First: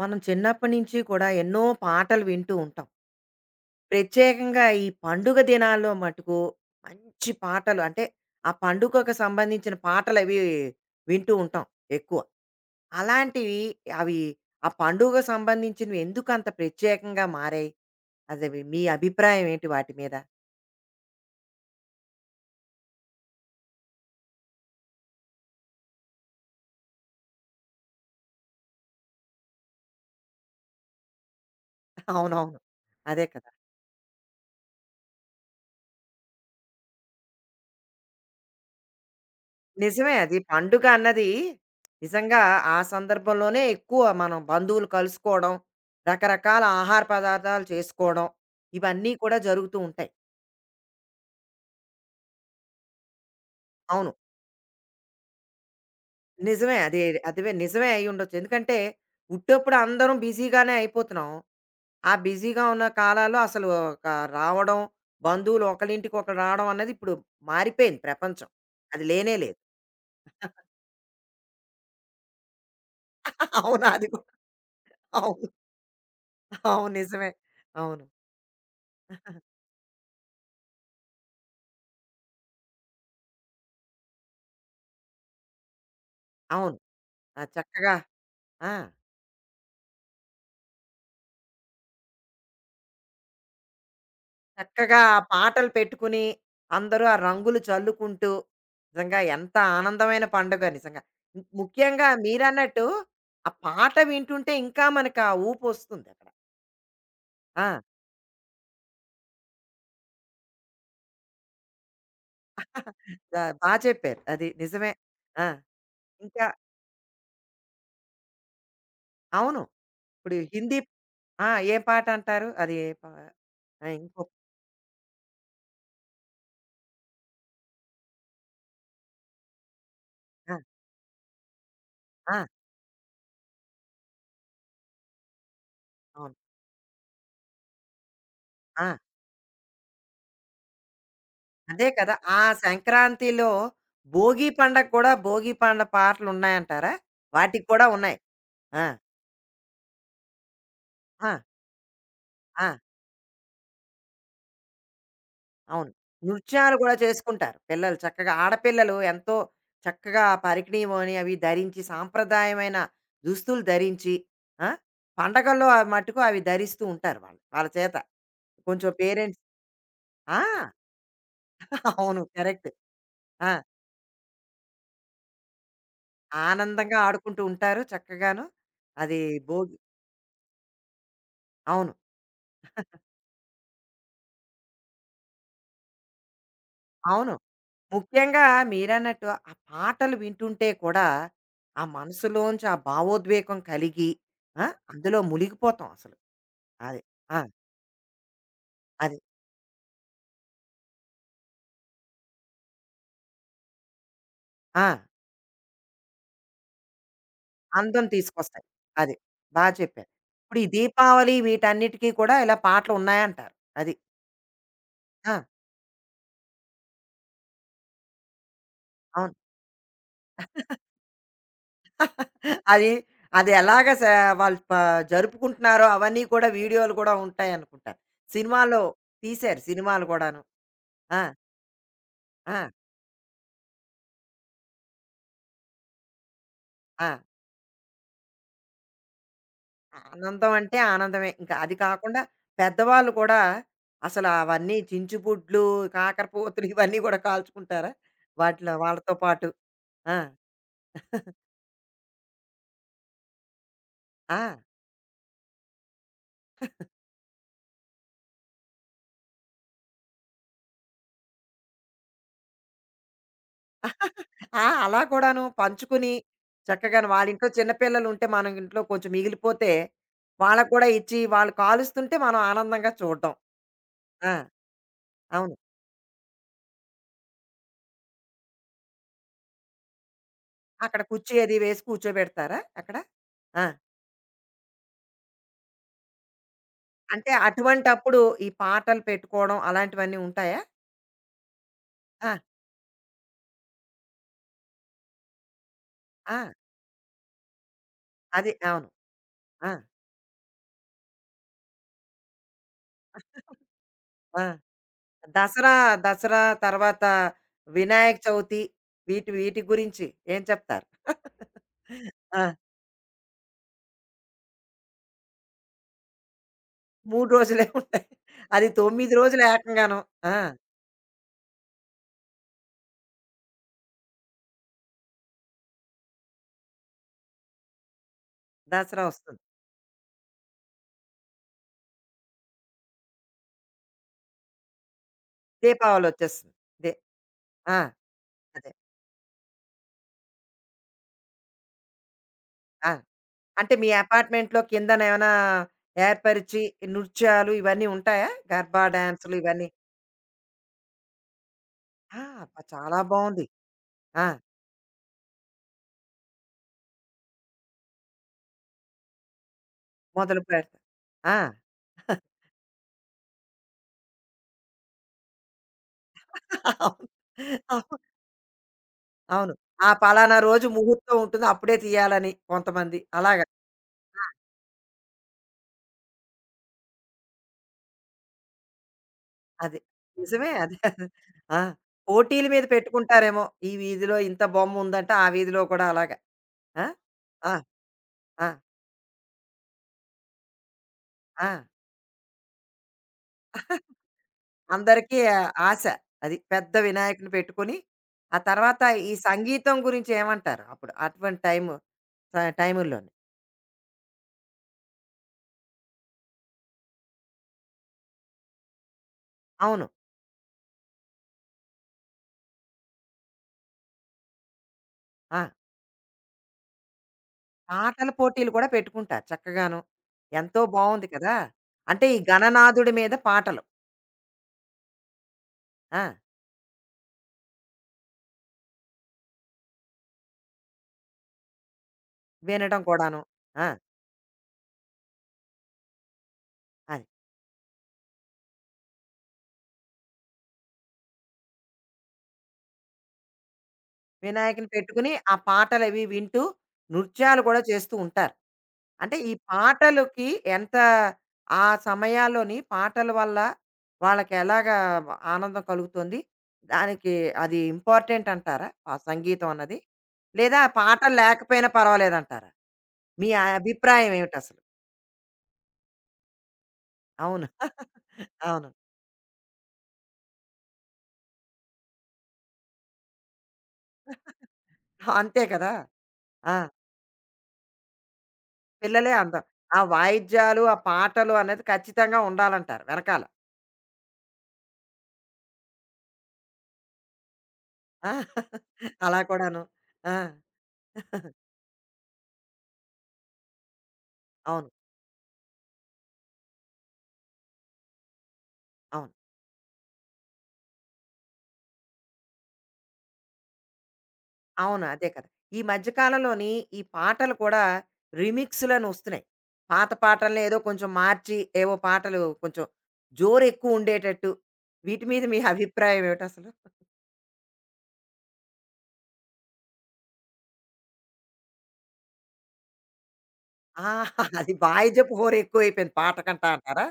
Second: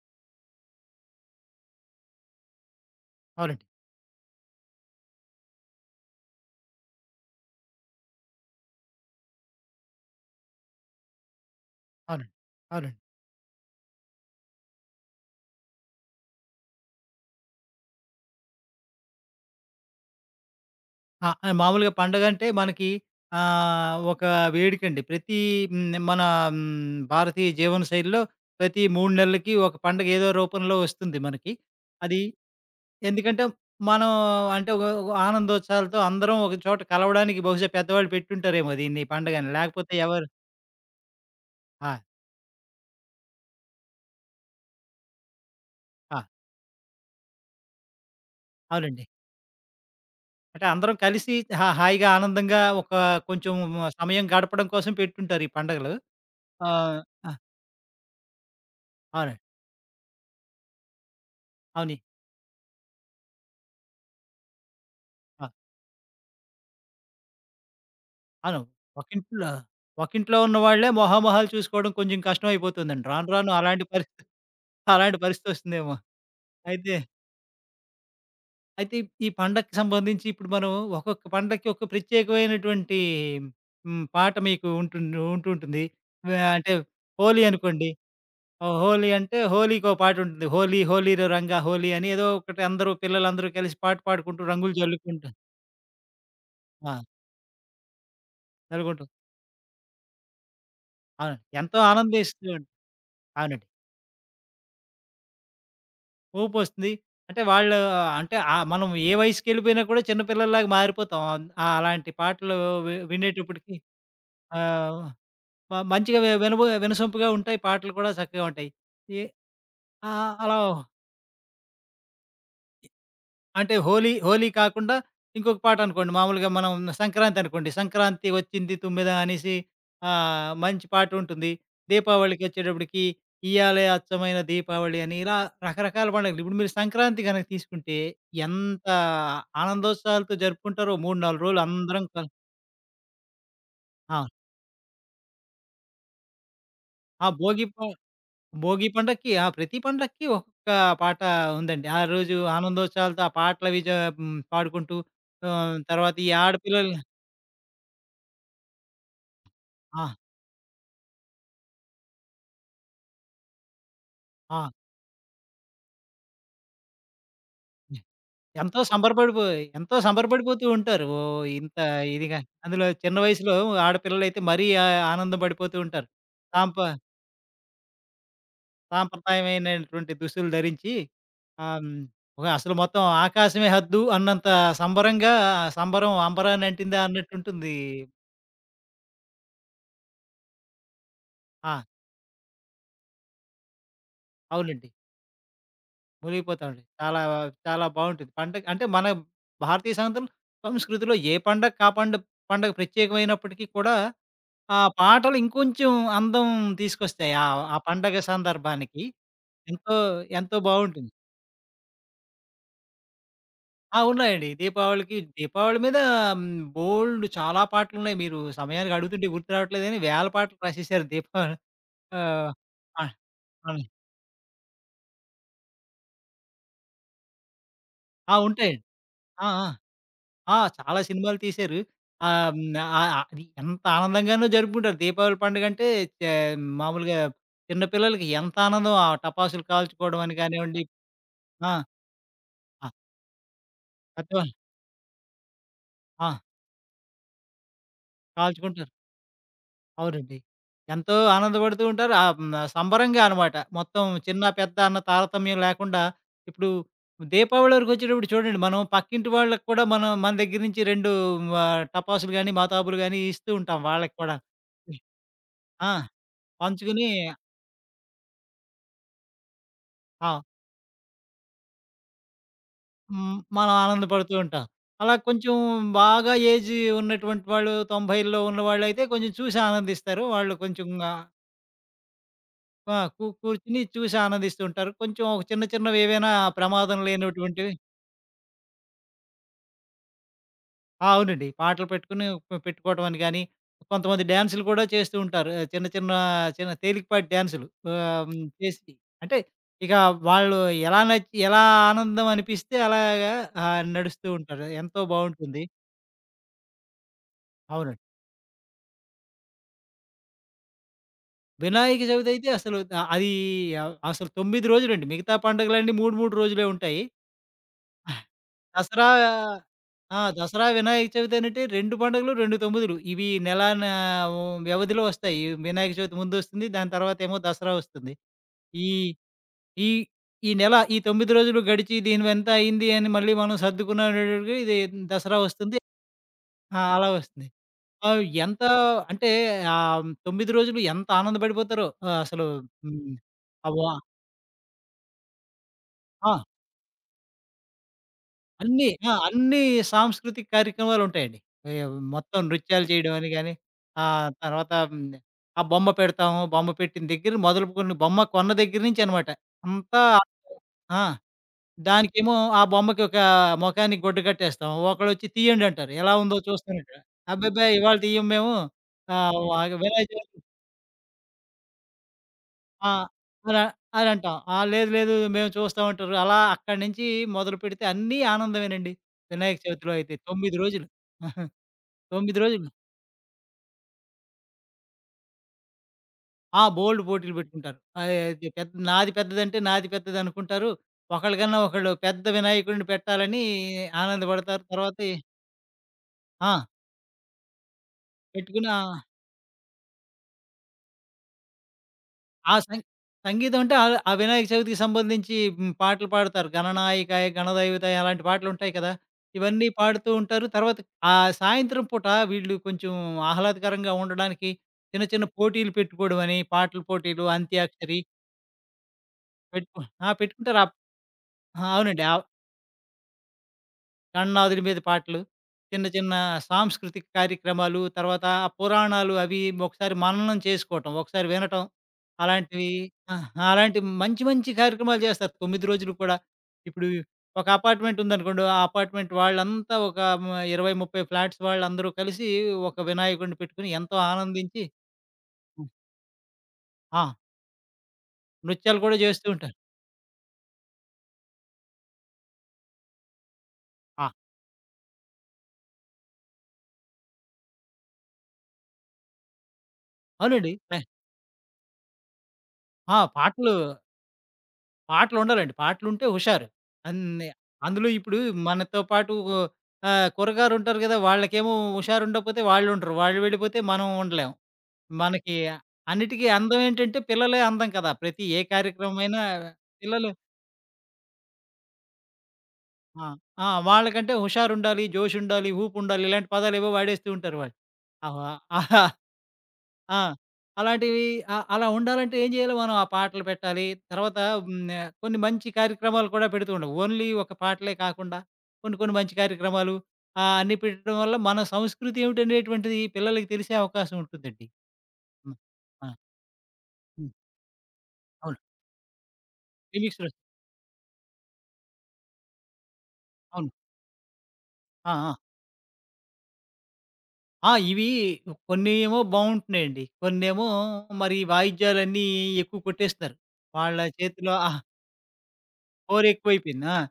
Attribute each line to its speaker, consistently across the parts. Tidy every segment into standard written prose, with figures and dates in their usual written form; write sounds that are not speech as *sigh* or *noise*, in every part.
Speaker 1: మనం చిన్నప్పటి నుంచి కూడా ఎన్నో పాటలు వింటూ ఉంటాం.
Speaker 2: అవునండి.
Speaker 1: ప్రత్యేకంగా ఈ పండుగ దినాల్లో మటుకు మంచి పాటలు అంటే, ఆ పండుగకు సంబంధించిన పాటలవి వింటూ ఉంటాం ఎక్కువ.
Speaker 2: అవునండి. అవునండి.
Speaker 1: అలాంటివి అవి ఆ పండుగకు సంబంధించినవి ఎందుకంత ప్రత్యేకంగా మారాయి? అసలు మీ అభిప్రాయం ఏంటి వాటి మీద?
Speaker 2: ఆ! మామూలుగా పండగంటే మనకి ఒక వేడుకండి. ప్రతి మన హ్మ్, భారతీయ జీవన శైలిలో ప్రతి 3 నెలలకి ఒక పండగ ఏదో రూపంలో వస్తుంది మనకి.
Speaker 1: *laughs*
Speaker 2: అది
Speaker 1: అవునవును. అదే
Speaker 2: ఎందుకంటే
Speaker 1: కదా!
Speaker 2: మనం అంటే ఒక ఒక ఆనందోత్సాహాలతో అందరం ఒక చోట కలవడానికి బహుశా పెద్దవాళ్ళు పెట్టుంటారేమో దీన్ని ఈ పండగని. లేకపోతే
Speaker 1: నిజమే
Speaker 2: ఎవరు?
Speaker 1: అది. పండుగ అన్నది
Speaker 2: ఆ!
Speaker 1: నిజంగా ఆ సందర్భంలోనే ఎక్కువ మనం బంధువులు కలుసుకోవడం,
Speaker 2: ఆ!
Speaker 1: రకరకాల ఆహార పదార్థాలు చేసుకోవడం,
Speaker 2: అవునండి.
Speaker 1: ఇవన్నీ కూడా జరుగుతూ ఉంటాయి.
Speaker 2: అంటే అందరం కలిసి హాయిగా ఆనందంగా ఒక కొంచెం
Speaker 1: అవును.
Speaker 2: సమయం గడపడం కోసం పెట్టుంటారు ఈ పండగలు.
Speaker 1: నిజమే.
Speaker 2: ఆహ్,
Speaker 1: అదే
Speaker 2: ఆ!
Speaker 1: అదివే నిజమే అయ్యి ఉండొచ్చు. ఎందుకంటే
Speaker 2: అవునండి.
Speaker 1: ఉట్టప్పుడు అందరం బిజీగానే అయిపోతున్నాం.
Speaker 2: అవును.
Speaker 1: ఆ బిజీగా ఉన్న కాలాల్లో అసలు ఒక రావడం,
Speaker 2: ఆ!
Speaker 1: బంధువులు ఒకరింటికి ఒకరు రావడం అన్నది ఇప్పుడు మారిపోయింది ప్రపంచం.
Speaker 2: అవును.
Speaker 1: అది లేనే
Speaker 2: ఒకింట్లో
Speaker 1: లేదు.
Speaker 2: ఒకింట్లో
Speaker 1: *laughs*
Speaker 2: ఉన్నవాళ్ళే మొహామొహాలు చూసుకోవడం కొంచెం కష్టమైపోతుందండి. రాను రాను అలాంటి
Speaker 1: అవును. అది కూడా
Speaker 2: పరిస్థితి అలాంటి
Speaker 1: అవును.
Speaker 2: పరిస్థితొస్తుందేమో!
Speaker 1: అవును.
Speaker 2: అయితే,
Speaker 1: నిజమే. అవును.
Speaker 2: అయితే ఈ పండక్కి సంబంధించి ఇప్పుడు మనం ఒక్కొక్క పండక్కి ఒక ప్రత్యేకమైనటువంటి పాట మీకు ఉంటుంటుంది. అంటే
Speaker 1: అవును. ఆ!
Speaker 2: హోలీ అనుకోండి.
Speaker 1: చక్కగా ఆ!
Speaker 2: హోలీ అంటే హోలీకో పాటుంటుంది. 'హోలీ హోలీరో రంగా హోలీ' అని ఏదో ఒకటి అందరూ పిల్లలందరూ కలిసి పాట పాడుకుంటూ రంగులు
Speaker 1: ఆ
Speaker 2: జల్లుకుంటూ
Speaker 1: పాటలు పెట్టుకుని,
Speaker 2: ఆ!
Speaker 1: అందరూ ఆ రంగులు చల్లుకుంటూ,
Speaker 2: జల్లుకుంటూ
Speaker 1: నిజంగా ఎంత ఆనందమైన పండుగ నిజంగా.
Speaker 2: అవును. ఎంతో
Speaker 1: ముఖ్యంగా
Speaker 2: ఆనందిస్తూ
Speaker 1: మీరన్నట్టు ఆ
Speaker 2: అవునండి.
Speaker 1: పాట వింటుంటే ఇంకా మనకు ఆ ఊపొస్తుంది అక్కడ.
Speaker 2: ఊపొస్తుంది. అంటే
Speaker 1: ఆ!
Speaker 2: వాళ్ళు అంటే మనం ఏ వయసుకెళ్ళిపోయినా కూడా చిన్న పిల్లల్లాగా మారిపోతాం. అలాంటి పాటలు
Speaker 1: ద బా
Speaker 2: వినేటప్పటికి
Speaker 1: చెప్పారు. అది నిజమే.
Speaker 2: ఆహ్,
Speaker 1: ఆ!
Speaker 2: మంచిగా వి
Speaker 1: ఇంకా
Speaker 2: వినబో వినసొంపుగా ఉంటాయి. పాటలు కూడా చక్కగా ఉంటాయి. ఎ
Speaker 1: అవును. ఇప్పుడు
Speaker 2: అలా
Speaker 1: హిందీ. ఆ! ఏ పాటంటారు? అది ఏ
Speaker 2: అంటే
Speaker 1: ఆ!
Speaker 2: హోలీ,
Speaker 1: ఇంకో.
Speaker 2: హోలీ కాకుండా ఇంకొక పాటనుకోండి. మామూలుగా మనం సంక్రాంతనుకోండి. సంక్రాంతి వచ్చింది తుమ్మెద అనేసి
Speaker 1: ఆ!
Speaker 2: మంచి పాటుంటుంది.
Speaker 1: ఆ!
Speaker 2: దీపావళికొచ్చేటప్పటికి ఇయ్యాలే అచ్చమైన దీపావళి అని ఇలా రకరకాల
Speaker 1: అవును.
Speaker 2: పండుగలు. ఇప్పుడు మీరు సంక్రాంతి గనక తీసుకుంటే
Speaker 1: ఆ!
Speaker 2: ఎంత ఆనందోత్సాహాలతో జరుపుకుంటారో 3, 4 రోజులు
Speaker 1: అదే
Speaker 2: అందరం
Speaker 1: కదా! ఆ సంక్రాంతిలో
Speaker 2: ఆ!
Speaker 1: భోగి పండగ కూడా, భోగి పండగ పాటలున్నాయంటారా?
Speaker 2: ఆ భోగి
Speaker 1: వాటికి
Speaker 2: ప
Speaker 1: కూడా ఉన్నాయి. ఆ!
Speaker 2: భోగి పండక్కి ఆ! ప్రతి పండక్కి ఒక్కొక్క పాట
Speaker 1: ఆ!
Speaker 2: ఉందండి. ఆ రోజు
Speaker 1: ఆ!
Speaker 2: ఆనందోత్సాహాలతో ఆ పాటలవి పాడుకుంటూ
Speaker 1: అవును.
Speaker 2: తర్వాత ఈ
Speaker 1: నృత్యాలు
Speaker 2: ఆడపిల్లలు
Speaker 1: కూడా చేసుకుంటారు పిల్లలు చక్కగా. ఆడపిల్లలు ఎంతో
Speaker 2: ఆ!
Speaker 1: చక్కగా పరికిణీవోని అవి ధరించి, సాంప్రదాయమైన దుస్తులు ధరించి,
Speaker 2: ఆ!
Speaker 1: ఆ! పండగల్లో మట్టుకు అవి ధరిస్తూ ఉంటారు వాళ్ళు. వాళ్ళ చేత
Speaker 2: ఎంతో
Speaker 1: కొంచెం పేరెంట్స్.
Speaker 2: సంబరపడిపో ఎంతో
Speaker 1: ఆ!
Speaker 2: సంబరపడిపోతూ ఉంటారు. ఓహ్! ఇంత
Speaker 1: *laughs* అవును.
Speaker 2: ఇదిగా
Speaker 1: కరెక్ట్.
Speaker 2: అందులో చిన్న
Speaker 1: ఆ!
Speaker 2: వయసులో ఆడపిల్లలైతే మరీ ఆ ఆనందం పడిపోతూ ఉంటారు. సాంప
Speaker 1: ఆనందంగా ఆడుకుంటూ ఉంటారు చక్కగాను. అది భోగి.
Speaker 2: సాంప్రదాయమైనటువంటి దుస్తులు ధరించి ఆహ్,
Speaker 1: అవును.
Speaker 2: హ్మ్, ఓహ్! అసలు మొత్తం ఆకాశమే హద్దు అన్నంత సంబరంగా సంబరం అంబరాన్ని అంటిందా
Speaker 1: అవును.
Speaker 2: అన్నట్టుంటుంది.
Speaker 1: ముఖ్యంగా మీరన్నట్టు ఆ పాటలు వింటుంటే కూడా
Speaker 2: ఆ!
Speaker 1: ఆ మనసులోంచి ఆ భావోద్వేగం కలిగి, ఆ,
Speaker 2: అవునండి.
Speaker 1: అందులో మునిగిపోతాం అసలు.
Speaker 2: మునిగిపోతామండి.
Speaker 1: అది
Speaker 2: చాలా
Speaker 1: ఆ,
Speaker 2: చాలా బావుంటుంది. పండగ అంటే మన
Speaker 1: అది
Speaker 2: భారతీయ సంస్కృతిలో ఏ పండగకి ఆ పండ పండగ ప్రత్యేకమైనప్పటికీ కూడా ఆ!
Speaker 1: ఆ,
Speaker 2: పాటలు ఇంకొంచెం అందం తీసుకొస్తాయి. ఆ ఆ
Speaker 1: అందం
Speaker 2: పండగ
Speaker 1: తీసుకొస్తాయి.
Speaker 2: సందర్భానికి.
Speaker 1: అది బాగా
Speaker 2: ఎంతో,
Speaker 1: చెప్పారు.
Speaker 2: ఎంతో
Speaker 1: ఇప్పుడు ఈ
Speaker 2: బావుంటుంది.
Speaker 1: దీపావళి వీటన్నిటికీ కూడా ఇలా పాటలు ఉన్నాయంటారు. అది
Speaker 2: ఆ! ఉన్నాయండి. దీపావళికి
Speaker 1: ఆ,
Speaker 2: దీపావళి మీద హ్మ్, చాలా పాటలున్నాయి. మీరు సమయానికి అడుగుతుంటే
Speaker 1: అవును.
Speaker 2: గుర్తు రావట్లేదు గానీ, వేల పాటలు రాసేసారు దీపావళి ఆహ్,
Speaker 1: *laughs* అది,
Speaker 2: ఆ!
Speaker 1: అది
Speaker 2: అవును.
Speaker 1: ఎలాగ వాళ్ళు జరుపుకుంటున్నారో అవన్నీ కూడా వీడియోలు కూడా ఉంటాయి అనుకుంటారు.
Speaker 2: ఆ!
Speaker 1: సినిమాలో
Speaker 2: ఉంటాయండి. ఆ!
Speaker 1: తీశారు,
Speaker 2: ఆ!
Speaker 1: సినిమాలు కూడాను.
Speaker 2: ఆ! చాలా
Speaker 1: ఆ,
Speaker 2: సినిమాలు తీశారు.
Speaker 1: ఆ,
Speaker 2: అది ఎంత ఆనందంగానో జరుపుకుంటారు. దీపావళి పండుగంటే చే
Speaker 1: ఆ.
Speaker 2: మామూలుగా చిన్న పిల్లలకి ఎంత ఆనందం. ఆ టపాసులు కాల్చుకోవడం అని
Speaker 1: ఆనందం అంటే
Speaker 2: కానివ్వండి.
Speaker 1: ఆనందమే. ఇంకా
Speaker 2: ఆ!
Speaker 1: అది కాకుండా
Speaker 2: ఆ!
Speaker 1: పెద్దవాళ్ళు కూడా అసలు
Speaker 2: పెద్దవాళ్ళు
Speaker 1: అవన్నీ చించుబుడ్లు,
Speaker 2: ఆ!
Speaker 1: కాకరపోతులు ఇవన్నీ కూడా కాల్చుకుంటారా? వాటిలో
Speaker 2: కాల్చుకుంటారు.
Speaker 1: వాళ్ళతో పాటు? ఆ!
Speaker 2: అవునండి. ఎంతో ఆనందపడుతూ ఉంటారు. ఆహ్, హ్మ్. సంబరంగా అనమాట. మొత్తం చిన్న,
Speaker 1: ఆ!
Speaker 2: పెద్ద అన్న తారతమ్యం లేకుండా ఇప్పుడు దీపావళి వరకొచ్చేటప్పుడు చూడండి మనం పక్కింటి వాళ్ళకి కూడా మనం మన దగ్గర నుంచి 2 టపాసులు గాని, మాతాబులు గాని ఇస్తూ ఉంటాం వాళ్ళకి కూడా.
Speaker 1: ఆ! అలా కూడాను
Speaker 2: ఆ!
Speaker 1: పంచుకుని, చక్కగాను
Speaker 2: పంచుకుని
Speaker 1: వాళ్ళ ఇంట్లో చిన్న పిల్లలుంటే, మన ఇంట్లో కొంచెం మిగిలిపోతే
Speaker 2: ఆ!
Speaker 1: వాళ్ళకి కూడా ఇచ్చి, వాళ్ళు కాలుస్తుంటే మనం ఆనందంగా చూడడం.
Speaker 2: హ్మ్. మనం
Speaker 1: ఆ!
Speaker 2: ఆనందపడుతూ ఉంటాం. అలా
Speaker 1: అవును.
Speaker 2: కొంచెం బాగా ఉన్నటువంటి వాళ్ళు 90ల్లో ఉన్నవాళ్ళైతే కొంచెం చూసి ఆనందిస్తారు. వాళ్ళు కొంచెం
Speaker 1: అక్కడ
Speaker 2: ఆ
Speaker 1: కుర్చీ అది వేసి కూర్చోబెడతారా అక్కడ?
Speaker 2: ఆ!
Speaker 1: ఆ!
Speaker 2: కూర్చొని చూసి ఆనందిస్తూ ఉంటారు. కొంచెం ఒక చిన్న చిన్నవి ఏవైనా ప్రమాదం
Speaker 1: అంటే
Speaker 2: లేనటువంటివి
Speaker 1: అటువంటప్పుడు ఈ పాటలు పెట్టుకోవడం అలాంటివన్నీ ఉంటాయా?
Speaker 2: ఆ! అవునండి. పాటలు పెట్టుకొని
Speaker 1: ఆ!
Speaker 2: పె పెట్టుకోవడం అని గాని, కొంతమంది డాన్సులు కూడా చేస్తూ ఉంటారు. చిన్న చిన్న
Speaker 1: ఆ!
Speaker 2: చిన్న తేలికపాటి డాన్సులు
Speaker 1: అది అవును.
Speaker 2: చేసి అంటే
Speaker 1: ఆ!
Speaker 2: ఇక వాళ్ళు ఎలా నచ్చి ఎలా ఆనందం అనిపిస్తే అలాగా నడుస్తూ
Speaker 1: ఆ!
Speaker 2: ఉంటారు. ఎంతో బావుంటుంది.
Speaker 1: దసరా, దసరా తర్వాత
Speaker 2: అవునండి.
Speaker 1: వినాయక చవితి, వీటి వీటి గురించి ఏం చెప్తారు?
Speaker 2: వినాయక చవితి అయితే
Speaker 1: ఆ!
Speaker 2: అసలు ఆ- అసలు 9 రోజులండి. మిగతా పండుగలన్నీ 3, 3 రోజులే ఉంటాయి.
Speaker 1: 3 రోజులే ఉంటాయి. అది
Speaker 2: దసరా
Speaker 1: 9 రోజులు ఏకంగాను.
Speaker 2: ఆ!
Speaker 1: ఆ!
Speaker 2: దసరా, వినాయక చవితి అనేటి 2 పండుగలు, 2 తొమ్మిదిలు. ఇవి నెలానా వ్యవధిలో వస్తాయి. వినాయక చవితి ముందొస్తుంది. దాని తర్వాతేమో దసరా వస్తుంది. ఈ
Speaker 1: దసరా వస్తుంది.
Speaker 2: ఈ ఈ నెల ఈ 9 రోజులు గడిచి దీని వెంత అయింది అని మళ్ళీ మనం సర్దుకునేటప్పటికి ఇది దసరా వస్తుంది.
Speaker 1: దీపావళి వచ్చేస్తుంది.
Speaker 2: ఆ!
Speaker 1: దే
Speaker 2: అలా వస్తుంది.
Speaker 1: ఆ!
Speaker 2: ఎంత
Speaker 1: అదే.
Speaker 2: అంటే 9 రోజులు ఎంత ఆనందపడిపోతారో. అసలు
Speaker 1: ఆ!
Speaker 2: హ్మ్.
Speaker 1: అంటే మీ
Speaker 2: ఆ!
Speaker 1: అపార్ట్మెంట్‌లో కిందనేమైనా
Speaker 2: వా-
Speaker 1: ఏర్పరిచి నృత్యాలు ఇవన్నీ ఉంటాయా? గర్బా
Speaker 2: అన్నీ ఆ!
Speaker 1: డాన్సులు
Speaker 2: అన్నీ
Speaker 1: ఇవన్నీ?
Speaker 2: సాంస్కృతిక కార్యక్రమాలుంటాయండి. ఏ
Speaker 1: ఆ!
Speaker 2: మొత్తం
Speaker 1: అబ్బా!
Speaker 2: నృత్యాలు
Speaker 1: చాలా
Speaker 2: చేయడం అని
Speaker 1: బావుంది.
Speaker 2: గాని,
Speaker 1: ఆ!
Speaker 2: తర్వాత ఆ బొమ్మ పెడతాము. బొమ్మ పెట్టిన దగ్గర మొదలుకొని బొమ్మ కొన్న దగ్గర నుంచి అనమాట. అంతా
Speaker 1: మొదలు పెడతా.
Speaker 2: ఆ!
Speaker 1: ఆ! *laughs*
Speaker 2: దానికేమో ఆ బొమ్మకి ఒక మొఖానికి గుడ్డ కట్టేస్తాం. ఒకళ్ళొచ్చి తీయండంటారు. ఎలా ఉందో చూస్తానిక్కడ.
Speaker 1: అవును.
Speaker 2: అబ్బబ్బే! ఇవాళ
Speaker 1: అవును.
Speaker 2: తీయం మేము. ఆహ్,
Speaker 1: అవును.
Speaker 2: వ
Speaker 1: ఆ
Speaker 2: వినాయక
Speaker 1: పలానా
Speaker 2: చవితి
Speaker 1: రోజు ముహూర్తం ఉంటుంది. అప్పుడే తీయాలని
Speaker 2: ఆ!
Speaker 1: కొంతమంది. అలాగా.
Speaker 2: అలా
Speaker 1: ఆ!
Speaker 2: అదంటాం. ఆ! లేదు లేదు మేము చూస్తామంటారు. అలా అక్కడి నుంచి మొదలుపెడితే అన్నీ ఆనందమేనండి. వినాయక
Speaker 1: అది.
Speaker 2: చవితిలో అయితే
Speaker 1: నిజమే
Speaker 2: 9
Speaker 1: అది.
Speaker 2: రోజులు.
Speaker 1: అది.
Speaker 2: *laughs*
Speaker 1: ఆ!
Speaker 2: 9
Speaker 1: పోటీల మీద
Speaker 2: రోజులు.
Speaker 1: పెట్టుకుంటారేమో. ఈ వీధిలో ఇంత బొమ్ముందంటే ఆ వీధిలో కూడా అలాగా.
Speaker 2: ఆ!
Speaker 1: ఆ!
Speaker 2: బోలెడు పోటీలు
Speaker 1: ఆ!
Speaker 2: పెట్టుకుంటారు. అది
Speaker 1: ఆ!
Speaker 2: అది పెద్ద నాది పెద్దదంటే నాది పెద్దదనుకుంటారు.
Speaker 1: ఆ!
Speaker 2: ఒకళ్ళకన్నా ఒకళ్ళు పెద్ద వినాయకుడిని పెట్టాలని
Speaker 1: *laughs*
Speaker 2: ఆనందపడతారు. తర్వాత ఈ
Speaker 1: అందరికీ ఆ ఆశ. అది.
Speaker 2: ఆ!
Speaker 1: పెద్ద వినాయకుడిని పెట్టుకొని, ఆ
Speaker 2: పెట్టుకుని ఆ
Speaker 1: తర్వాత ఈ సంగీతం గురించి ఏమంటారు? అప్పుడు అటువంటి
Speaker 2: ఆ సం
Speaker 1: టైముల్లోని.
Speaker 2: సంగీతం అంటే ఆ ఆ వినాయక చవితికి సంబంధించి పాటలు పాడుతారు. 'గణనాయకాయ గణదేవతాయ' అలాంటి పాటలుంటాయి కదా! ఇవన్నీ
Speaker 1: అవును.
Speaker 2: పాడుతూ ఉంటారు. తర్వాత ఆ సాయంత్రం పూట వీళ్ళు కొంచెం ఆహ్లాదకరంగా ఉండడానికి చిన్న చిన్న
Speaker 1: ఆ!
Speaker 2: పోటీలు పెట్టుకోవడమని, పాటల పోటీలు, అంత్యాక్షరి
Speaker 1: పాటల పోటీలు కూడా పెట్టుకుంటారు చక్కగాను.
Speaker 2: పెట్టుకు ఆ!
Speaker 1: ఎంతో
Speaker 2: పెట్టుకుంటారు.
Speaker 1: బావుంది కదా!
Speaker 2: అవునండి. ఆ! అవునండి.
Speaker 1: అంటే ఈ గణనాథుడి మీద పాటలు.
Speaker 2: గణనాథుడి మీద పాటలు. చిన్న
Speaker 1: ఆ!
Speaker 2: చిన్న సాంస్కృతిక కార్యక్రమాలు, తర్వాత ఆ పురాణాలు అవి ఒకసారి మననం చేసుకోవటం, ఒకసారి వినటం. అలాంటివి
Speaker 1: వినడం
Speaker 2: ఆ!
Speaker 1: కూడాను. ఆ!
Speaker 2: అలాంటి మంచి మంచి కార్యక్రమాలు చేస్తారు 9 రోజులు కూడా. ఇప్పుడు
Speaker 1: అది.
Speaker 2: ఒక అపార్ట్‌మెంట్ ఉందనుకోండి. ఆ అపార్ట్‌మెంట్ వాళ్ళంతా ఒక మ 20, 30 ఫ్లాట్స్ వాళ్ళందరూ కలిసి ఒక వినాయకుడిని పెట్టుకొని ఎంతో ఆనందించి
Speaker 1: వినాయకుడిని పెట్టుకుని, ఆ పాటలవి వింటూ,
Speaker 2: ఆ!
Speaker 1: నృత్యాలు కూడా చేస్తూ ఉంటారు.
Speaker 2: నృత్యాలు కూడా
Speaker 1: అంటే
Speaker 2: చేస్తూ
Speaker 1: ఈ
Speaker 2: ఉంటారు.
Speaker 1: పాటలకి ఎంత ఆ సమయాల్లోని పాటల వల్ల
Speaker 2: ఆ!
Speaker 1: వాళ్ళకెలాగా ఆనందం కలుగుతుంది? దానికి అది ఇంపార్టెంట్ అంటారా? ఆ సంగీతం అన్నది?
Speaker 2: అవునండి.
Speaker 1: లేదా పాటలు లేకపోయినా పర్వాలేదంటారా?
Speaker 2: ఆ!
Speaker 1: మీ
Speaker 2: పాటలు
Speaker 1: అభిప్రాయం ఏమిటసలు?
Speaker 2: పాటలుండాలండి. పాటలుంటే హుషారు. అన్ని
Speaker 1: అవును.
Speaker 2: అందులో ఇప్పుడు
Speaker 1: *laughs* అవును.
Speaker 2: మనతో పాటు కుర్రగారుంటారు గదా! వాళ్ళకేమో హుషారుండకపోతే వాళ్ళుండరు. వాళ్ళు ఉంటారు, వాళ్ళు వెళ్ళిపోతే మనం ఉండలేం.
Speaker 1: *laughs*
Speaker 2: మనకి
Speaker 1: అంతే కదా!
Speaker 2: అన్నిటికీ
Speaker 1: ఆ!
Speaker 2: అందం ఏంటంటే పిల్లలే అందం కదా! ప్రతి ఏ
Speaker 1: పిల్లలే
Speaker 2: కార్యక్రమమైనా
Speaker 1: అందం. ఆ
Speaker 2: పిల్లలు
Speaker 1: వాయిద్యాలు, ఆ పాటలు అనేది ఖచ్చితంగా ఉండాలంటారు
Speaker 2: ఆ!
Speaker 1: వెనకాల.
Speaker 2: ఆ! వాళ్ళకంటే హుషారుండాలి, జోషుండాలి, ఊపుండాలి ఇలాంటి పదాలేవో వాడేస్తూ ఉంటారు వాళ్ళు.
Speaker 1: ఆ!
Speaker 2: అవ
Speaker 1: అలా కూడాను.
Speaker 2: ఆ!
Speaker 1: ఆ!
Speaker 2: అలాంటివి అలా ఉండాలంటే ఏం చేయాలి మనం ఆ పాటలు పెట్టాలి. తర్వాత
Speaker 1: అవును.
Speaker 2: కొన్ని మంచి కార్యక్రమాలు కూడా పెడుతూ ఉండం. ఓన్లీ ఒక పాటలే కాకుండా కొన్ని కొన్ని
Speaker 1: అవును.
Speaker 2: మంచి కార్యక్రమాలు అన్నీ పెట్టడం వల్ల మన సంస్కృతి ఏమిటనేటువంటిది పిల్లలకి తెలిసే అవకాశం ఉంటుందండి.
Speaker 1: అవును. అదే కదా!
Speaker 2: హ్మ్.
Speaker 1: ఈ
Speaker 2: ఆ!
Speaker 1: మధ్య కాలంలోని ఈ
Speaker 2: హ్మ్.
Speaker 1: పాటలు కూడా
Speaker 2: అవును.
Speaker 1: రీమిక్స్‌లని వస్తున్నాయి. పాత
Speaker 2: రీమిక్స్‌లు
Speaker 1: పాటల్ని ఏదో కొంచెం మార్చి, ఏవో పాటలు కొంచెం
Speaker 2: అవును.
Speaker 1: జోరెక్కువ ఉండేటట్టు.
Speaker 2: ఆ!
Speaker 1: వీటి
Speaker 2: ఆ!
Speaker 1: మీద మీ అభిప్రాయం ఏమిటసలు?
Speaker 2: ఆ! ఇవి కొన్ని ఏమో బావుంటున్నాయండి. కొన్నేమో మరి వాయిద్యాలన్నీ ఎక్కువ కొట్టేస్తున్నారు. వాళ్ళ
Speaker 1: ఆ!
Speaker 2: చేతిలో
Speaker 1: అది వాయిద్యపు హోరెక్కువైపోయింది
Speaker 2: స్కోర్
Speaker 1: పాట కంటా
Speaker 2: ఎక్కువైపోయింది. ఆ!
Speaker 1: అంటారా?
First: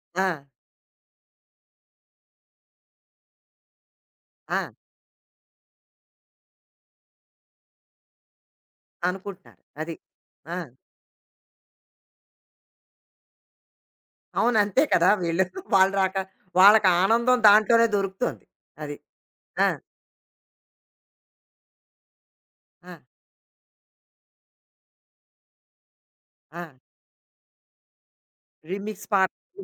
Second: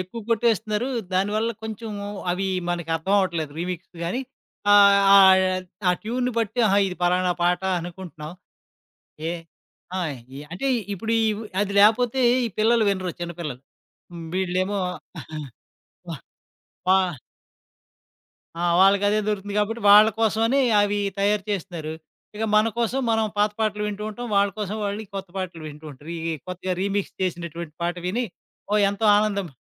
Speaker 2: ఎక్కువ
Speaker 1: ఆ!
Speaker 2: కొట్టేస్తున్నారు. దానివల్ల కొంచెం అవి మనకి అర్థం అవ్వట్లేదు రీమిక్స్ గాని.
Speaker 1: ఆ!
Speaker 2: ఆహ్, ఆహ్, ఆ ట్యూన్‌ని బట్టి ఆహా! ఇది పలానా పాట అనుకుంటున్నాం. ఏ
Speaker 1: అనుకుంటున్నారు. అది.
Speaker 2: ఆ! ఈ
Speaker 1: ఆ!
Speaker 2: అంటే ఇప్పుడు ఈ అది లేపోతే ఈ పిల్లలు వినరు చిన్న పిల్లలు.
Speaker 1: అవును.
Speaker 2: వీళ్ళేమో
Speaker 1: అంతే కదా! వీళ్ళు, వాళ్ళు
Speaker 2: వ
Speaker 1: రాక వాళ్ళకి
Speaker 2: వా
Speaker 1: ఆనందం దాంట్లోనే దొరుకుతుంది.
Speaker 2: ఆ!
Speaker 1: అది.
Speaker 2: వాళ్ళకి అదే దొరుకుతుంది
Speaker 1: ఆ!
Speaker 2: కాబట్టి వాళ్ళ కోసమని అవి తయారు చేస్తున్నారు. ఇక మన
Speaker 1: ఆ!
Speaker 2: కోసం మనం పాత పాటలు వింటూ ఉంటాం. వాళ్ళ కోసం వాళ్ళు ఈ కొత్త పాటలు వింటూ ఉంటారు. ఈ
Speaker 1: ఆ!
Speaker 2: కొత్తగా రీమిక్స్ చేసినటువంటి పాట విని ఓ
Speaker 1: రీమిక్స్
Speaker 2: ఎంతో ఆనందం
Speaker 1: పాటలు.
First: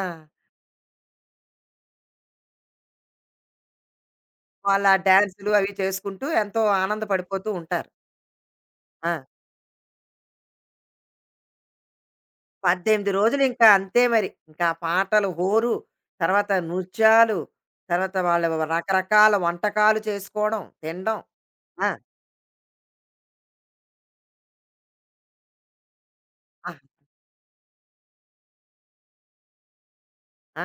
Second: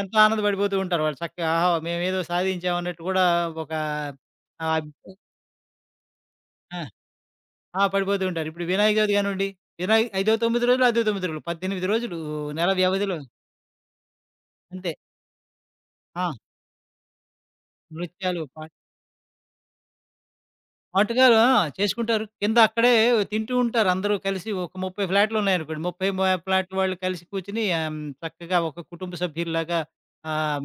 Speaker 1: ఆ!
Speaker 2: ఎంతో ఆనందపడిపోతూ ఉంటారు వాళ్ళు. చక్కగా ఆహా! మేమేదో సాధించాం అన్నట్టు కూడా ఒక ఆహ్,
Speaker 1: వాళ్ళా
Speaker 2: అబ్
Speaker 1: డాన్సులు అవి చేసుకుంటూ ఎంతో
Speaker 2: ఆ!
Speaker 1: ఆనందపడిపోతూ
Speaker 2: ఆ!
Speaker 1: ఉంటారు.
Speaker 2: పడిపోతూ ఉంటారు. ఇప్పుడు వినాయక
Speaker 1: ఆ!
Speaker 2: చవితి కానివ్వండి, వినాయ ఐదో 9 రోజులు, అదో 9 రోజులు 18 రోజులు నెల
Speaker 1: 18
Speaker 2: వ్యవధిలో
Speaker 1: రోజులు ఇంకా అంతే మరి. ఇంకా
Speaker 2: అంతే.
Speaker 1: పాటలు హోరు,
Speaker 2: ఆ!
Speaker 1: తర్వాత నృత్యాలు, తర్వాత వాళ్ళ
Speaker 2: నృత్యాలు,
Speaker 1: రకరకాల వంటకాలు చేసుకోవడం, తినడం.
Speaker 2: పాటగాలు ఆ!
Speaker 1: ఆ!
Speaker 2: చేసుకుంటారు. కింద అక్కడే తింటూ ఉంటారు అందరూ కలిసి ఒక 30 ఫ్లాట్లు ఉన్నాయనుకోండి. 30
Speaker 1: ఆ!
Speaker 2: ఫ్లాట్ల వాళ్ళు కలిసి కూర్చొని చక్కగా ఒక కుటుంబ సభ్యుల్లాగా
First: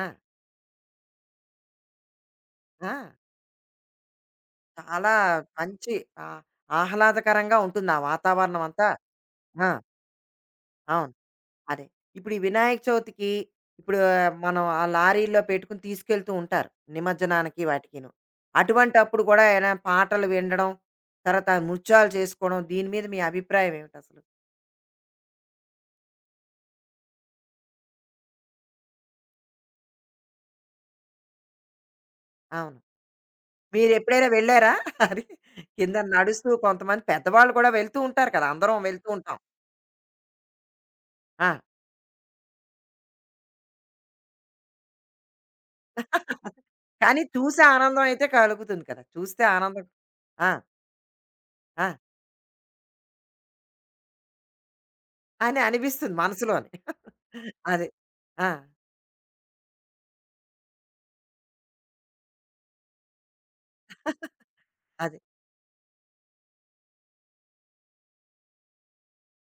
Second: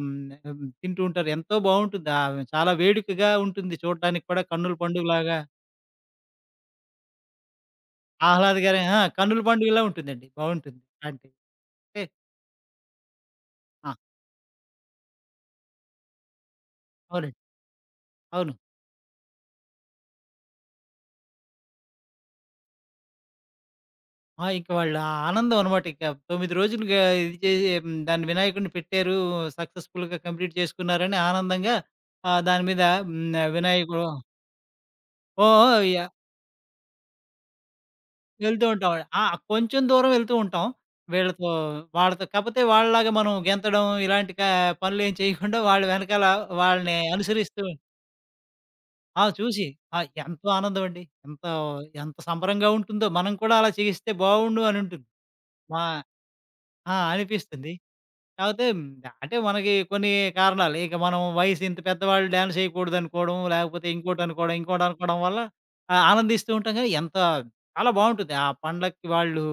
Speaker 1: ఆ!
Speaker 2: తింటూ ఉంటారు. ఎంతో బావుంటుంది. చాలా
Speaker 1: ఆ!
Speaker 2: వేడుకగా ఉంటుంది చూడడానికి కూడా కన్నుల
Speaker 1: చాలా
Speaker 2: పండుగలాగా
Speaker 1: మంచి ఆహ్, ఆహ్లాదకరంగా ఉంటుంది ఆ వాతావరణం
Speaker 2: ఆహ్లాదకరం
Speaker 1: అంతా.
Speaker 2: ఆ! 'కన్నుల
Speaker 1: ఆ!
Speaker 2: పండుగ'లా ఉంటుందండి. బావుంటుంది.
Speaker 1: అవును.
Speaker 2: అంటే
Speaker 1: అదే.
Speaker 2: అంటే
Speaker 1: ఇప్పుడు ఈ వినాయక చవితికి
Speaker 2: ఆ!
Speaker 1: ఇప్పుడు ఆ, మనం ఆ లారీలో పెట్టుకుని తీసుకెళ్తూ ఉంటారు.
Speaker 2: అవునండి.
Speaker 1: నిమజ్జనానికి వాటికిను.
Speaker 2: అవును.
Speaker 1: అటువంటప్పుడు గూడా ఏమైనా పాటలు వినడం, తర్వాత నృత్యాలు చేసుకోవడం, దీని మీద మీ అభిప్రాయం ఏమిటసలు?
Speaker 2: ఆ! ఇంక వాళ్ళ ఆనందం అనమాట. ఇక 9 రోజులుగా ఇది దాన్ని వినాయకుడిని పెట్టారు. సక్సెస్‌ఫుల్‌గా కంప్లీట్ చేసుకున్నారని ఆనందంగా దాని
Speaker 1: అవును.
Speaker 2: మీద వినాయకుడు
Speaker 1: మీరెప్పుడైనా వెళ్లారా? *laughs* అది
Speaker 2: ఓ ఓ
Speaker 1: కింద
Speaker 2: య
Speaker 1: నడుస్తూ కొంతమంది పెద్దవాళ్ళు కూడా వెళ్తూ ఉంటారు కదా!
Speaker 2: వెళ్తూ
Speaker 1: అందరం
Speaker 2: ఉంటాం.
Speaker 1: వెళ్తూ
Speaker 2: ఆ!
Speaker 1: ఉంటాం.
Speaker 2: కొంచెం దూరం వెళ్తూ ఉంటాం.
Speaker 1: ఆ!
Speaker 2: వీళ్ళతో వాళ్ళతో కాపోతే వాళ్ళలాగా మనం గెంతడం ఇలాంటి పనులేం చేయకుండా వాళ్ళ వెనకాల
Speaker 1: *laughs*
Speaker 2: వాళ్ళని
Speaker 1: కానీ చూసే
Speaker 2: అనుసరిస్తూ
Speaker 1: ఆనందం అయితే కలుగుతుంది కదా!
Speaker 2: ఆ!
Speaker 1: చూస్తే
Speaker 2: చూసి
Speaker 1: ఆనందం.
Speaker 2: ఆ! ఎంతో
Speaker 1: ఆ!
Speaker 2: ఆనందమండి.
Speaker 1: ఆ!
Speaker 2: ఎంత ఎంత సంబరంగా ఉంటుందో మనం కూడా అలా చేస్తే బావుండు అనుంటుంది.
Speaker 1: అని
Speaker 2: మా
Speaker 1: అనిపిస్తుంది మనసులోని.
Speaker 2: ఆ!
Speaker 1: *laughs*
Speaker 2: అనిపిస్తుంది.
Speaker 1: అదే. ఆ!
Speaker 2: కాపోతే అంటే మనకి కొన్ని కారణాలు ఇక మనం వయసు ఇంత పెద్దవాళ్ళు డాన్స్ ఎయకూడదనుకోవడం, లేకపోతే ఇంకోటనుకోవడం,
Speaker 1: అదే.
Speaker 2: ఇంకోటనుకోవడం వల్ల ఆనందిస్తూ ఉంటాం కానీ ఎంత చాలా బావుంటుంది. ఆ పండక్కి వాళ్ళు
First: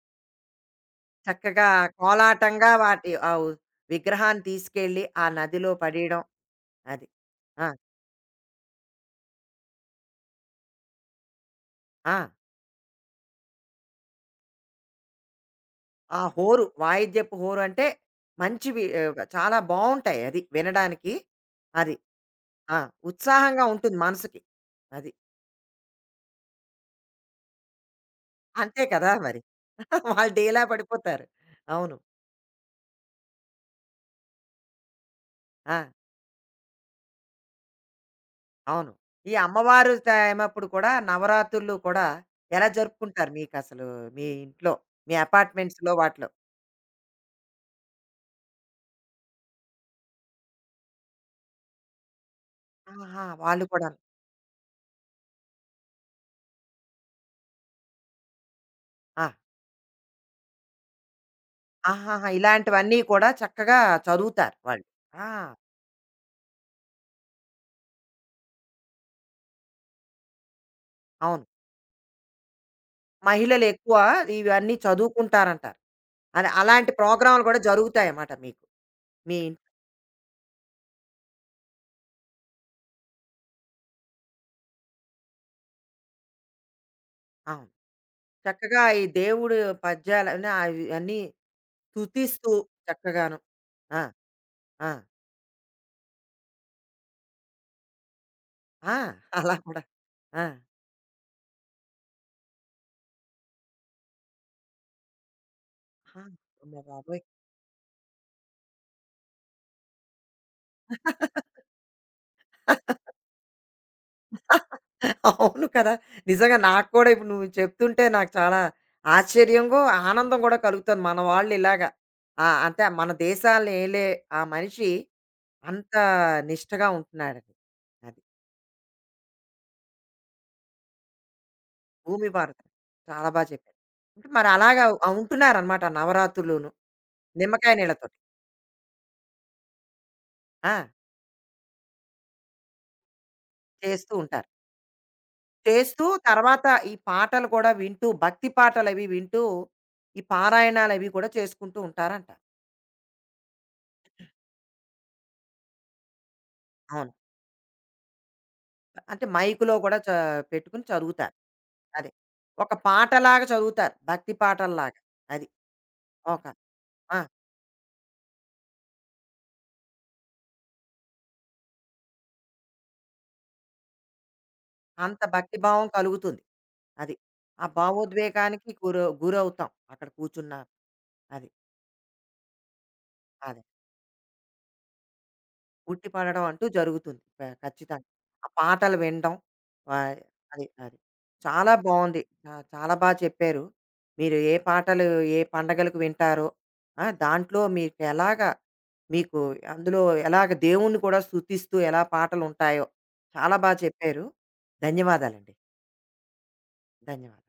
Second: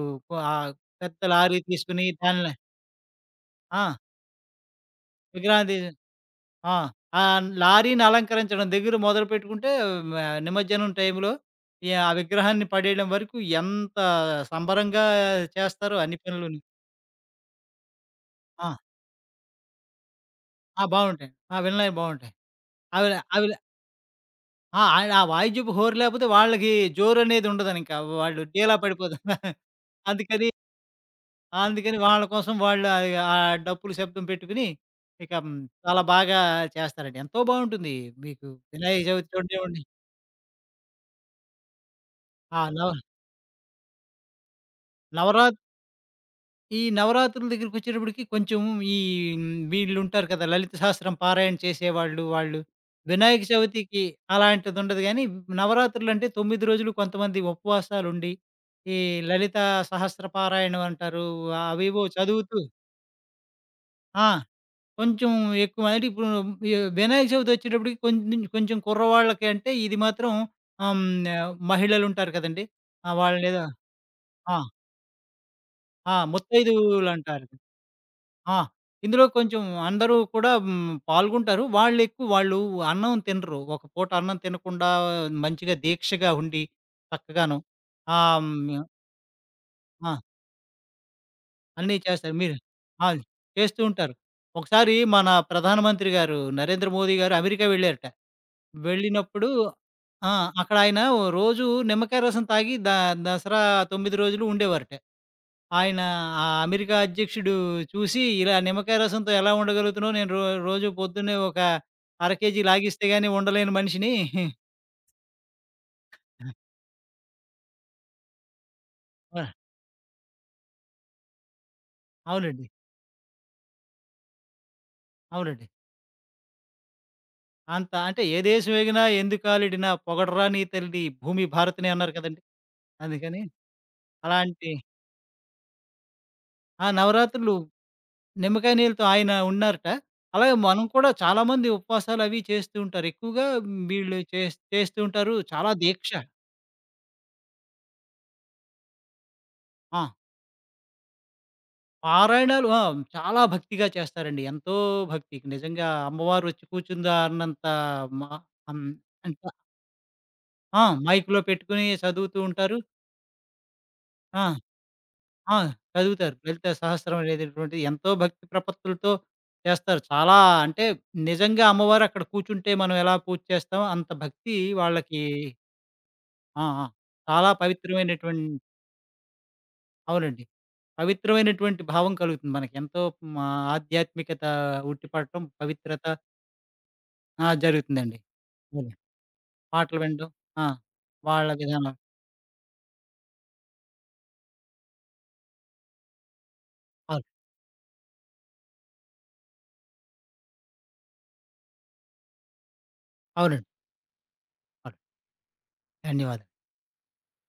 Speaker 2: ఆహ్, పెద్ద లారీ
Speaker 1: చక్కగా
Speaker 2: తీసుకొని దానిలో
Speaker 1: కోలాటంగా వాటి ఆ
Speaker 2: ఆ!
Speaker 1: విగ్రహాన్ని తీసుకెళ్ళి ఆ నదిలో
Speaker 2: విగ్రహాన్ని
Speaker 1: పడేయడం.
Speaker 2: ఆ!
Speaker 1: అది
Speaker 2: ఆ
Speaker 1: ఆ,
Speaker 2: లారీని అలంకరించడం దగ్గర మొదలుపెట్టుకుంటే మ నిమజ్జనం టైంలో ఆ
Speaker 1: ఆ,
Speaker 2: విగ్రహాన్ని పడేయడం వరకు ఎంత సంబరంగా చేస్తారో అన్ని
Speaker 1: ఆ
Speaker 2: పనులును.
Speaker 1: హోరు, వాయిద్యపు హోరు అంటే
Speaker 2: ఆ!
Speaker 1: మంచివి ఆ, చాలా బాగుంటాయి అది
Speaker 2: ఆ!
Speaker 1: వినడానికి.
Speaker 2: బావుంటాయి. ఆ! వినలేం
Speaker 1: అది
Speaker 2: బావుంటాయి.
Speaker 1: ఆ,
Speaker 2: అవిల అవిల
Speaker 1: ఉత్సాహంగా ఉంటుంది మనసుకి.
Speaker 2: ఆ!
Speaker 1: అది
Speaker 2: ఆయన ఆ వాయిద్యపు హోరు లేకపోతే వాళ్ళకి జోరనేది ఉండదనింక. వాళ్ళు డీలా
Speaker 1: అంతే కదా
Speaker 2: పడిపోతారు.
Speaker 1: మరి.
Speaker 2: *laughs*
Speaker 1: *laughs* వాళ్ళు
Speaker 2: అందుకని
Speaker 1: డేలా పడిపోతారు. అవును.
Speaker 2: అందుకని వాళ్ళ కోసం వాళ్ళు ఆ డప్పులు శబ్దం పెట్టుకొని ఇక
Speaker 1: ఆ,
Speaker 2: చాలా బాగా చేస్తారండి. ఎంతో బావుంటుంది. మీకు
Speaker 1: అవును.
Speaker 2: వినాయక చవితి
Speaker 1: ఈ
Speaker 2: చూడనివ్వండి.
Speaker 1: అమ్మవారు టైమప్పుడు కూడా నవరాత్రులు కూడా
Speaker 2: ఆ!
Speaker 1: ఎలా జరుపుకుంటారు మీకు అసలు, మీ ఇంట్లో, మీ
Speaker 2: నవరా
Speaker 1: అపార్ట్మెంట్స్ లో వాటిలో?
Speaker 2: ఈ నవరాత్రుల దగ్గరికొచ్చేటప్పటికి కొంచెం ఈ హ్మ్, వీళ్ళుంటారు కదా! లలిత సహస్రం పారాయణ చేసేవాళ్ళు, వాళ్ళు.
Speaker 1: ఆహా,
Speaker 2: వినాయక
Speaker 1: వాళ్ళు కూడా.
Speaker 2: చవితికి అలాంటిదుండదు గానీ, నవరాత్రులంటే 9 రోజులు కొంతమంది ఉపవాసాలుండి, ఈ లలితా సహస్ర పారాయణం అంటారు. అవేవో
Speaker 1: ఆహాహా!
Speaker 2: చదువుతూ
Speaker 1: ఇలాంటివన్నీ కూడా చక్కగా
Speaker 2: ఆ!
Speaker 1: చదువుతారు వాళ్ళు. ఆ!
Speaker 2: కొంచెం ఎక్కువ అంటే ఇప్పుడు వి వినాయక చవితొచ్చేటప్పటికి కొంచెం, కొంచెం కుర్రవాళ్ళకి అంటే ఇది మాత్రం ఆహ్, హ్మ్,
Speaker 1: అవును.
Speaker 2: మహిళలుంటారు కదండీ! ఆ! వాళ్ళనేదో
Speaker 1: మహిళలెక్కువ
Speaker 2: ఆ!
Speaker 1: ఇవన్నీ చదువుకుంటారంటారు.
Speaker 2: ఆ!
Speaker 1: అని అలాంటి ప్రోగ్రామ్‌లు
Speaker 2: ముత్తైదువులంటారు.
Speaker 1: కూడా జరుగుతాయన్నమాట
Speaker 2: ఆ!
Speaker 1: మీకు.
Speaker 2: ఇందులో
Speaker 1: మీ ఇంట్
Speaker 2: కొంచెం అందరూ కూడా పాల్గొంటారు. వాళ్ళెక్కువ వాళ్ళు అన్నం తినరు. ఒక పూట అన్నం తినకుండా మంచిగా దీక్షగా ఉండి చక్కగాను
Speaker 1: అవును.
Speaker 2: ఆహ్,
Speaker 1: చక్కగా
Speaker 2: హ్మ్,
Speaker 1: ఈ దేవుడు
Speaker 2: ఆ!
Speaker 1: పద్యాలన్నీ అవి అన్నీ
Speaker 2: అన్నీ చేస్తారు.
Speaker 1: స్తుతిస్తూ
Speaker 2: మీరు ఆ!
Speaker 1: చక్కగాను.
Speaker 2: చేస్తూ
Speaker 1: ఆ!
Speaker 2: ఉంటారు.
Speaker 1: ఆ!
Speaker 2: ఒకసారి మన ప్రధానమంత్రి గారు 'నరేంద్ర మోదీ' గారు అమెరికా వెళ్ళారట.
Speaker 1: ఆ!
Speaker 2: వెళ్ళినప్పుడు
Speaker 1: అలా కూడా.
Speaker 2: ఆ!
Speaker 1: ఆ!
Speaker 2: అక్కడ ఆయన రోజు నిమ్మకాయ రసం తాగి దసరా 9 రోజులు ఉండేవారట. ఆయన
Speaker 1: ఆ!
Speaker 2: ఆ
Speaker 1: అమ్మ
Speaker 2: అమెరికా
Speaker 1: బాబోయ్!
Speaker 2: అధ్యక్షుడు చూసి, ఇలా నిమ్మకాయ రసంతో ఎలా ఉండగలుగుతున్నావు? నేను రోజు పొద్దున్నే ఒక
Speaker 1: *laughs*
Speaker 2: అర కేజీ లాగిస్తే గాని ఉండలేని మనిషిని
Speaker 1: అవును కదా! నిజంగా నాకు కూడా ఇప్పుడు నువ్వు చెప్తుంటే నాకు చాలా
Speaker 2: ఆ!
Speaker 1: ఆశ్చర్యంగు, ఆనందం గూడా కలుగుతుంది. మన వాళ్ళు ఇలాగా. ఆ!
Speaker 2: అవునండి.
Speaker 1: అంటే మన దేశాల్ని ఏలే ఆ మనిషి
Speaker 2: అవునండి.
Speaker 1: అంత నిష్టగా ఉంటున్నాడని.
Speaker 2: అంత
Speaker 1: అది. అది
Speaker 2: అంటే ఏ దేశం ఏగినా ఎందుకాలిడినా పొగడరా నీ తల్లి భూమి భారతిని అన్నారు
Speaker 1: భూమి
Speaker 2: కదండీ!
Speaker 1: భారత చాలా బా
Speaker 2: అందుకని
Speaker 1: చెప్పారు. అంటే మరి
Speaker 2: అలాంటి
Speaker 1: అలాగా ఉంటున్నారనమాట నవరాత్రులును.
Speaker 2: ఆ! నవరాత్రులు
Speaker 1: నిమ్మకాయ నీళ్ళతోటి.
Speaker 2: నిమ్మకాయ నీళ్ళతో ఆయన ఉన్నారట. అలాగే
Speaker 1: ఆ!
Speaker 2: మనం కూడా చాలామంది ఉపవాసాలవి చేస్తూ ఉంటారు. ఎక్కువగా
Speaker 1: చేస్తూ
Speaker 2: వీళ్ళు
Speaker 1: ఉంటారు.
Speaker 2: చేస్తూ ఉంటారు. చాలా
Speaker 1: చేస్తూ
Speaker 2: దీక్ష.
Speaker 1: తర్వాత ఈ పాటలు కూడా వింటూ, భక్తి పాటలవి వింటూ,
Speaker 2: ఆ!
Speaker 1: ఈ పారాయణాలవి కూడా చేసుకుంటూ ఉంటారంటారు.
Speaker 2: పారాయణాలు ఆ! చాలా భక్తిగా చేస్తారండి. ఎంతో భక్తి. నిజంగా అమ్మవారొచ్చి
Speaker 1: అవును.
Speaker 2: కూర్చుందా అన్నంత మా అం
Speaker 1: అంటే
Speaker 2: అంత
Speaker 1: మైక్‌లో గూడా పెట్టుకొని
Speaker 2: ఆ!
Speaker 1: చదువుతారు.
Speaker 2: మైక్‌లో పెట్టుకొని
Speaker 1: అది.
Speaker 2: చదువుతూ
Speaker 1: ఒక
Speaker 2: ఉంటారు.
Speaker 1: పాటలాగా చదువుతారు. భక్తి
Speaker 2: ఆ!
Speaker 1: పాటల్లాగా. అది.
Speaker 2: ఆ! చదువుతారు.
Speaker 1: ఒక.
Speaker 2: లలిత సహస్రం
Speaker 1: ఆ!
Speaker 2: అనేటటువంటిది ఎంతో భక్తి ప్రపత్తులతో చేస్తారు. చాలా అంటే నిజంగా అమ్మవారు అక్కడ కూర్చుంటే మనం ఎలా పూజ చేస్తామో అంత భక్తి
Speaker 1: అంత
Speaker 2: వాళ్ళకి
Speaker 1: భక్తి భావం కలుగుతుంది.
Speaker 2: ఆ! ఆ!
Speaker 1: అది.
Speaker 2: చాలా
Speaker 1: ఆ
Speaker 2: పవిత్రమైనటువంటి
Speaker 1: భావోద్వేగానికి గురవుతాం. అక్కడ
Speaker 2: అవునండి.
Speaker 1: కూర్చున్న. అది.
Speaker 2: పవిత్రమైనటువంటి భావం కలుగుతుంది మనకి. ఎంతో మా
Speaker 1: అదే.
Speaker 2: ఆధ్యాత్మికత ఉట్టిపడటం, పవిత్రత
Speaker 1: ఉట్టి పడడం అంటూ జరుగుతుంది.
Speaker 2: ఆ!
Speaker 1: ఖచ్చితంగా.
Speaker 2: జరుగుతుందండి.
Speaker 1: ఆ
Speaker 2: అవును.
Speaker 1: పాటలు వినడం.
Speaker 2: పాటలు
Speaker 1: ఆహ్,
Speaker 2: వినడం.
Speaker 1: అది.
Speaker 2: ఆ!
Speaker 1: అది.
Speaker 2: వాళ్ళ
Speaker 1: చాలా
Speaker 2: విధానం.
Speaker 1: బావుంది. ఆ! చాలా బా చెప్పారు. మీరు ఏ పాటలు, ఏ పండగలకు వింటారో, ఆ!
Speaker 2: అవును.
Speaker 1: దాంట్లో మీకెలాగా, మీకు అందులో ఎలాగ దేవుణ్ణి కూడా స్తుతిస్తూ ఎలా పాటలుంటాయో, చాలా
Speaker 2: అవునండి.
Speaker 1: బాగా చెప్పారు.
Speaker 2: అవును.
Speaker 1: ధన్యవాదాలండి.
Speaker 2: ధన్యవాదాలు.
Speaker 1: ధన్యవాదాలు.